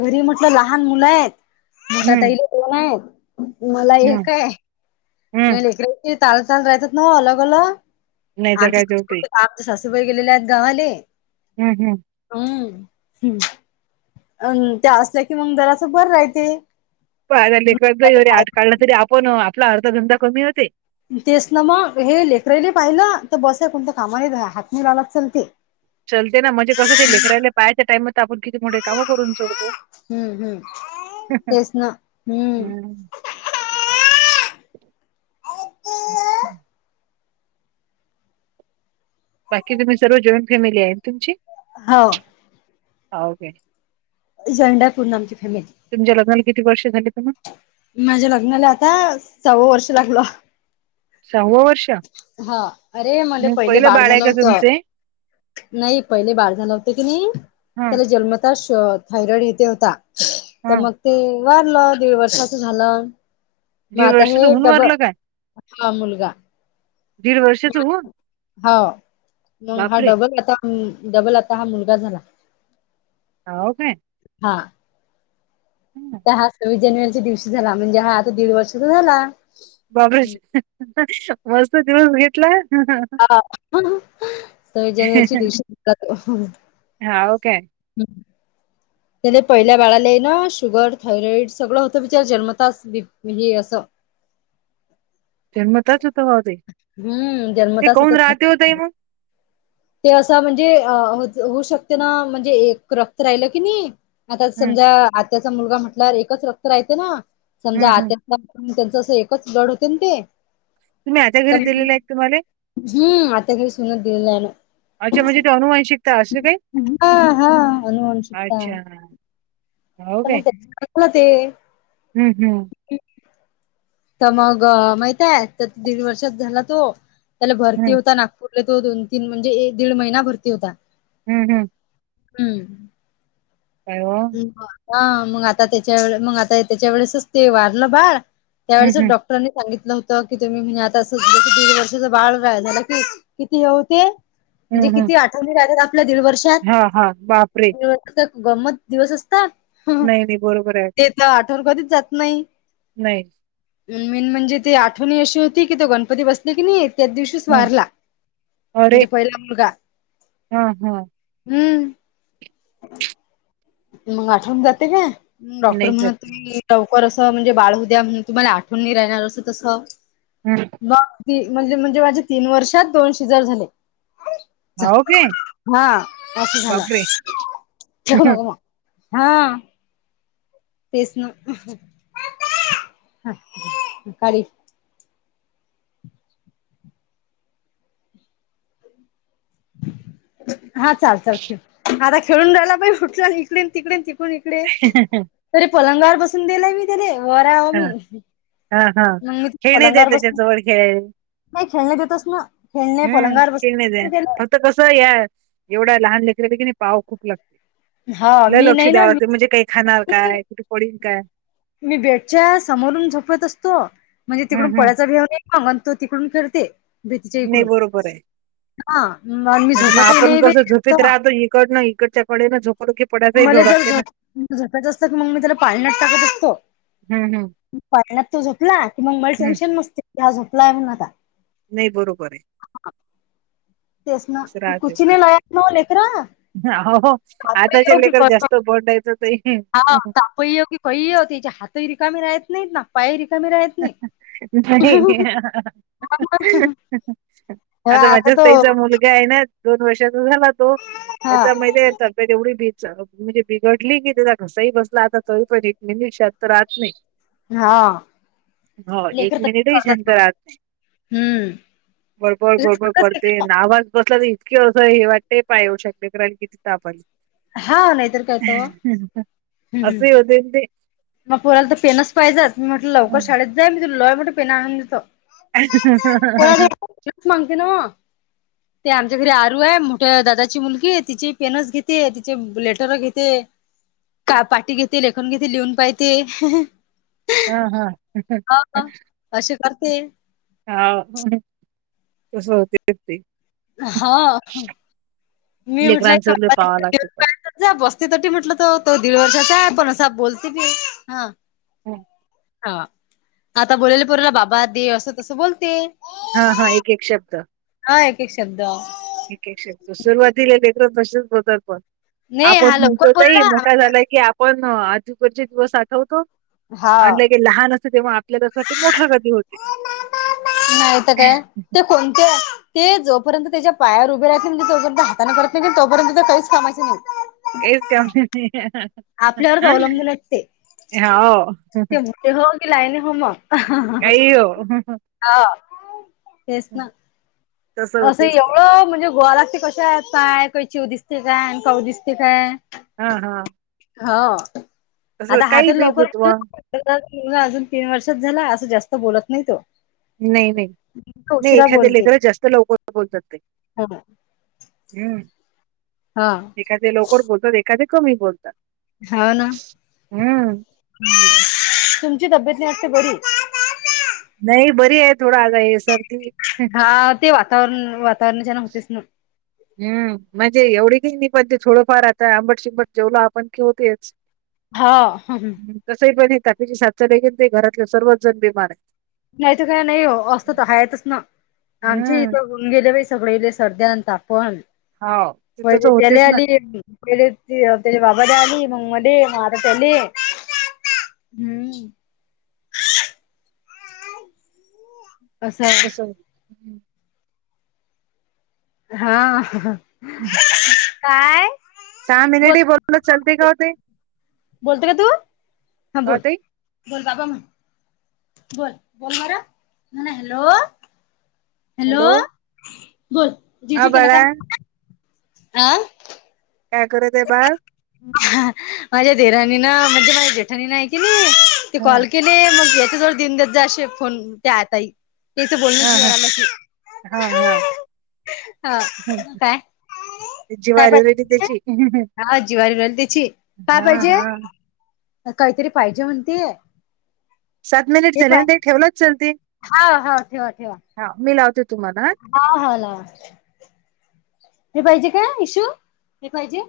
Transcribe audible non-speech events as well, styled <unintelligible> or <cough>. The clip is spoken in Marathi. घरी म्हटलं लहान मुलं आहेत. हं, <unintelligible> दोन आहे तुम्हाला हं, एक आहे हं. तुम् लेकडे चाल चाल राहतात ना अलग अलं नाही जगायचे होते. आमच्या <inaudible> सासूबाई गेलेल्या आहेत गावाले. हम् हम्. हम् हम् <unintelligible> अं त्या असल्या की मग दराचं बर राहते‌. प आता लेखदा वरे आट काढला तरी आपण आपला अर्धंदा कमी होते <unintelligible> तेच ना मग हे लेकराले पाहिलं तर बस आहे कोणत्या कामाने <unintelligible> हात म लालात चलते चलते ना म्हणजे कसं ते लेकरायला पाहायच्या टाइम आपण किती मोठे कामं करून सोडतो. हम्म हम्म तेच ना हम्म. हं. बाकी तुम्ही सर्व जॉईंट फॅमिली आहे तुमची? हौ. हो काय? जॉइंडा करून आमची फॅमिली तुमच्या लग्नाला किती वर्ष झाले त मग? माझ्या लग्नाला आता सव्वा वर्ष लागल. सव्वा वर्ष. हा अरे मला मग पहिले पहिलं बाळ आहे झालं का होतं. तुमचे? नाही पहिले बाळ झाले होतेकी नाही हां, त्याला जन्मच तश थायरॉइड इथ होता तर हां. मग ते वारलं दीड वर्षाच झालं. म दीड आता हे वर्षाचं होऊन डब वारलं काय? मुलगा. दीड वर्षाचं होऊन? हो मग हा बापरे! डबल आता डबल आता हा मुलगा झाला. हा हो काय? हा. हम्म. त्या हा सव्वीस जानेवारीच्या दिवशी झाला म्हणजे हा आता दीड वर्षचा झाला. बाबरेश मस्त दिवस भेटलाय. हा हं सव्वीस जानेवारी च्या दिवशी पण जातो. हा ओके हाय. हम्. त्या ला पहिल्या बाळाला ना शुगर थायरॉइड सगळं होत जन्मताच हे असं. जन्मताच होत ह ते हम्म ते जन्मताच कोन होतात राहते ताई मग. ते असं म्हणजे अ होऊ शकते ना म्हणजे एक रक्त राहिलं की नाही. आता हं, समजा आत्याचा मुलगा म्हटल्या एकच रक्त राहते ना समजा हं, हं. आत्या. त्यांच असं एकच ब्लड होतन ते. तुम्ही आत्या घरी दिलेले आहेत तुम्हाले? हम्म आता काही सुनत दिलेलं आहे ना. अच्छा म्हणजे ते अनुवंशीक हा हा अनिवन शिकता. अच्छा. त्या म्हणत्या ती टाकणा ते. हम्म हम् तर मग माहितीये तर तीन वर्षात झाला तो त्याला भरती हं, होता ना. पुढले तो दोन तीन म्हणजे दीड महिना भरती होता. हम्म हम्. हम्म. कायओ. हं मग आता त्याच्या व म आता त्याच्या वेळेसच ते वारलं बाळ हं, त्यावेेळेस डॉक्टर हं. डॉटरां नी सांगितलं होतं की तुम्ही म्हणजे आता असं की दीड वर्षां बाळ झाला की. किती होते म्हणजे किती आठवणी राहतात आपल्या दीड वर्ष. हा हा बापरे! आता गमत दिवस असता. नाही नाही बरोबर आहे मला आठवण कधीच जात नाही. नाही. मेन म्हणजे ती आठवण अशी होती की तो गणपती आतून बसला की नाहीेत. त्याच दिवशीच हं. वारला अरे! म्हणजे पहिला मुलगा. हां, हां. हम्म. मग आठवण जाते ना डॉक्टर नाही म्हणत जगता. होते की, लवकर असं म्हणजे बाळ होऊद्या, म्हणून तुम्हाला आठवून नाही राहणार असं तसं. हम्म. मग, ते म्हणजे, म्हणजे माझ्या तीन वर्षात दोन सीझर झाले. च हाव काय? हा अस झालं. बापरे! हा. तेच न खाली हा चाल चाल खेळ आता खेळून जायला प उटला इकडेन तिकडे ती. इकडे तरी पलंगावर बसून दिलाय मी त्याला वरा मी. हा हा. मग मी खेळणे द्या पलंगावर त्याच्या बसून जवळ खेळेल. नाही खेळण्यात येतस ना. खेळणे हम्म. पलंगावर खेळणेच हाय बसून फक्त कसं या एवढ्या लहान लेकराल की नाही पहाव खूप लागते. हो लय मी लक्ष नाही ना द्याव ते म्हणजे काही खाणार मी काय, कुठे पडीन काय. मी बेडच्या समोरून झोपत असतो म्हणजे तिकडून हम् हम् पळायचा भेव नाही. हां तो तिकडून फिरते भीतीच्या नाही इकडून. बरोबर आहे हा आणि मी नाही मग झोपतही आपण बाई कसो झोपीत जास्त राहतो, इकडनं इकडच्याकडेनं झोपलो की पडायचंही भीव मला जर लागते ना झोप-झोपयचं असतं की मग मी त्याला पाळण्यात टाकत असतो. हम्म हम् पाळण्यात तो झोपला, की मग मला हम्म टेन्शन नसते की हा झोपलाय म्हणून आता. नाही बरोबर आहे. असं <unintelligible> हा हो हो तापही आताच्या येऊ की लेकर जास्त <unintelligible> पहियो की पहियो त्याच्या हात हि रिकामी राहत नाहीत ना. पायही रिकामी राहत नाही नाही. तेव्हा आता माझ्याच तो तईचा मुलगा आहे ना. दोन वर्षाचा झाला तो हा त्याचा मैद्या येत. तेवढी बी म्हणजे बिघडली की त्याचा घसाही बसला आता तो पण एक मिनिट शात तर रात नाही. हा. हो एक लेकर तरी मिनिट हि शांत करतात रहात नाही. हम्म. बडबळ बळबळ करते नावाज बसला नाही. की असं हे वाटतं पाय येऊ शकले लेकराले किती ताप आले. हा नाहीतर काय तर हम्म हम्म अशी द ते. मग पोराला तर पेनच पाहिजेत. मी म्हटलं लवकर शाळेत जाई मी तुला लय मोठे पेन आणून देतो. <unintelligible> मांगते न्हवं. ते आमच्या घरी आरू आहे मोठ्या दादाची मुलगी. तिची पेनच घेते, तिचे लेटर घेते. का पाठीी घेते लेखन घेते लिहून पाहते हं हं हं. हा हा. असे करते हाव, तसं होतेच ते. हा मी म्हटलं लेकरांच लई पहावं लागते पण. जा बसते <unintelligible> म्हंटल तर तो दीड वर्षाचा आहे पण असा बोलते बी हा. <unintelligible> हा. आता बोलेल पोरेल बाबा दे असं तसं बोलते. हा हा एक एक शब्द. अ एक एक शब्द. एक एको सुरुवातीला लेकरा तसेच बत पण. नाही हा आपण म्हणतो लवकर तही बोलला मोठा झाला की आप- पण आजीकचे दिवस आठवतो हा. आणि लाईक. ते लहान असत तेव्हा आपल्याला असं वा मोठ गध होते. नाहीतर काय. ते कोणते ते जोपर्यंत त्याच्या पायावर उभे राहत नाही म्हणजे जोपर्यंत हाताने करत नाही, तोपर्यंत ते काहीच कामाचे नाही. <unintelligible> आपल्यावरच अवलंबून असते. हो ते ते हो की लायने हो मग. काही हो हा तेच ना, तस असं होतेच ते एवढं म्हणजे गोवाला ते क पाय काय चिऊ दिसते काय आणि काऊ दिसते काय? हा हा. हो. तस आता हा काही तर बी लवकर <unintelligible> गुतवा त्यांना मुलगा अजून तीन वर्षात झाला, असं जास्त बोलत नाही तो. नाही नाही नाही, उशिरा एखाद्या लेकर जास्त लवकर बोलावतात ते. हो हो. हम्म. हा. एखादे लकर बोलतो, एखादे कमी बोल हो ना. तुमची तब्येत नाही वाटते बरी? नाही बरी आहे, थोडा आग हे सरर्दी. हा ते वातावरण वातावरणच्या ह्यान होतेच नव. हम्म म्हणजे एवढी की नाही पण ते थोडंफार आता आंबट शिंबट जेवला, आपण क होतेच. हा हम्महम्म. तसही पण हे ताकीची साातखेन ते घरातले सर्वच जण बिमार आहे. घ्यायच काही नाही ओ, असत तर हायातच ना आमची हम्म इथ होऊन गेले बाई सगळेले सर्द्या आणि तापनं हाव ते तसं पहिले होतेच त्याला ना आली. त्याला ते त्याच्या बाबाला आली, मग मले मागच तेले. बा. <inaudible> कसं हम्म. हा. काय सहा बोल मिनिटे बोललो चलते का होते ताई? बोलत का तू? हा का ओ बोल ताई बोल बाबा म्ह बोल बोलणार? म्हण हॅलो. हॅलो झोप. हा बाळा. हा? काय करते बाळ? माझ्या दिरांनी ना म्हणजे माझ्या जेठानी ना एक तिने ते हा कॉल केले, मग याच्या जवळ देऊन देत जा असे कॉल त्या ताई तिचं बोलणंच हा हा जीवावर‌ आलं की. हा हा हा हं. काय? ते काय जिवारी रेडी पाहिजेलाय? त्याची हा जीवारी बल त्याची, काय हा पाहिजे? हा काहीतरी पाहिजे म्हणतीये. सात मिनिट जलन ते ठेवलंच चलते. हा हो ठेवा ठेवा. हा मी लावते तुम्हाला हा. हा हा लावा. हे पाहिजे का इश्यू? हे पाहिजे?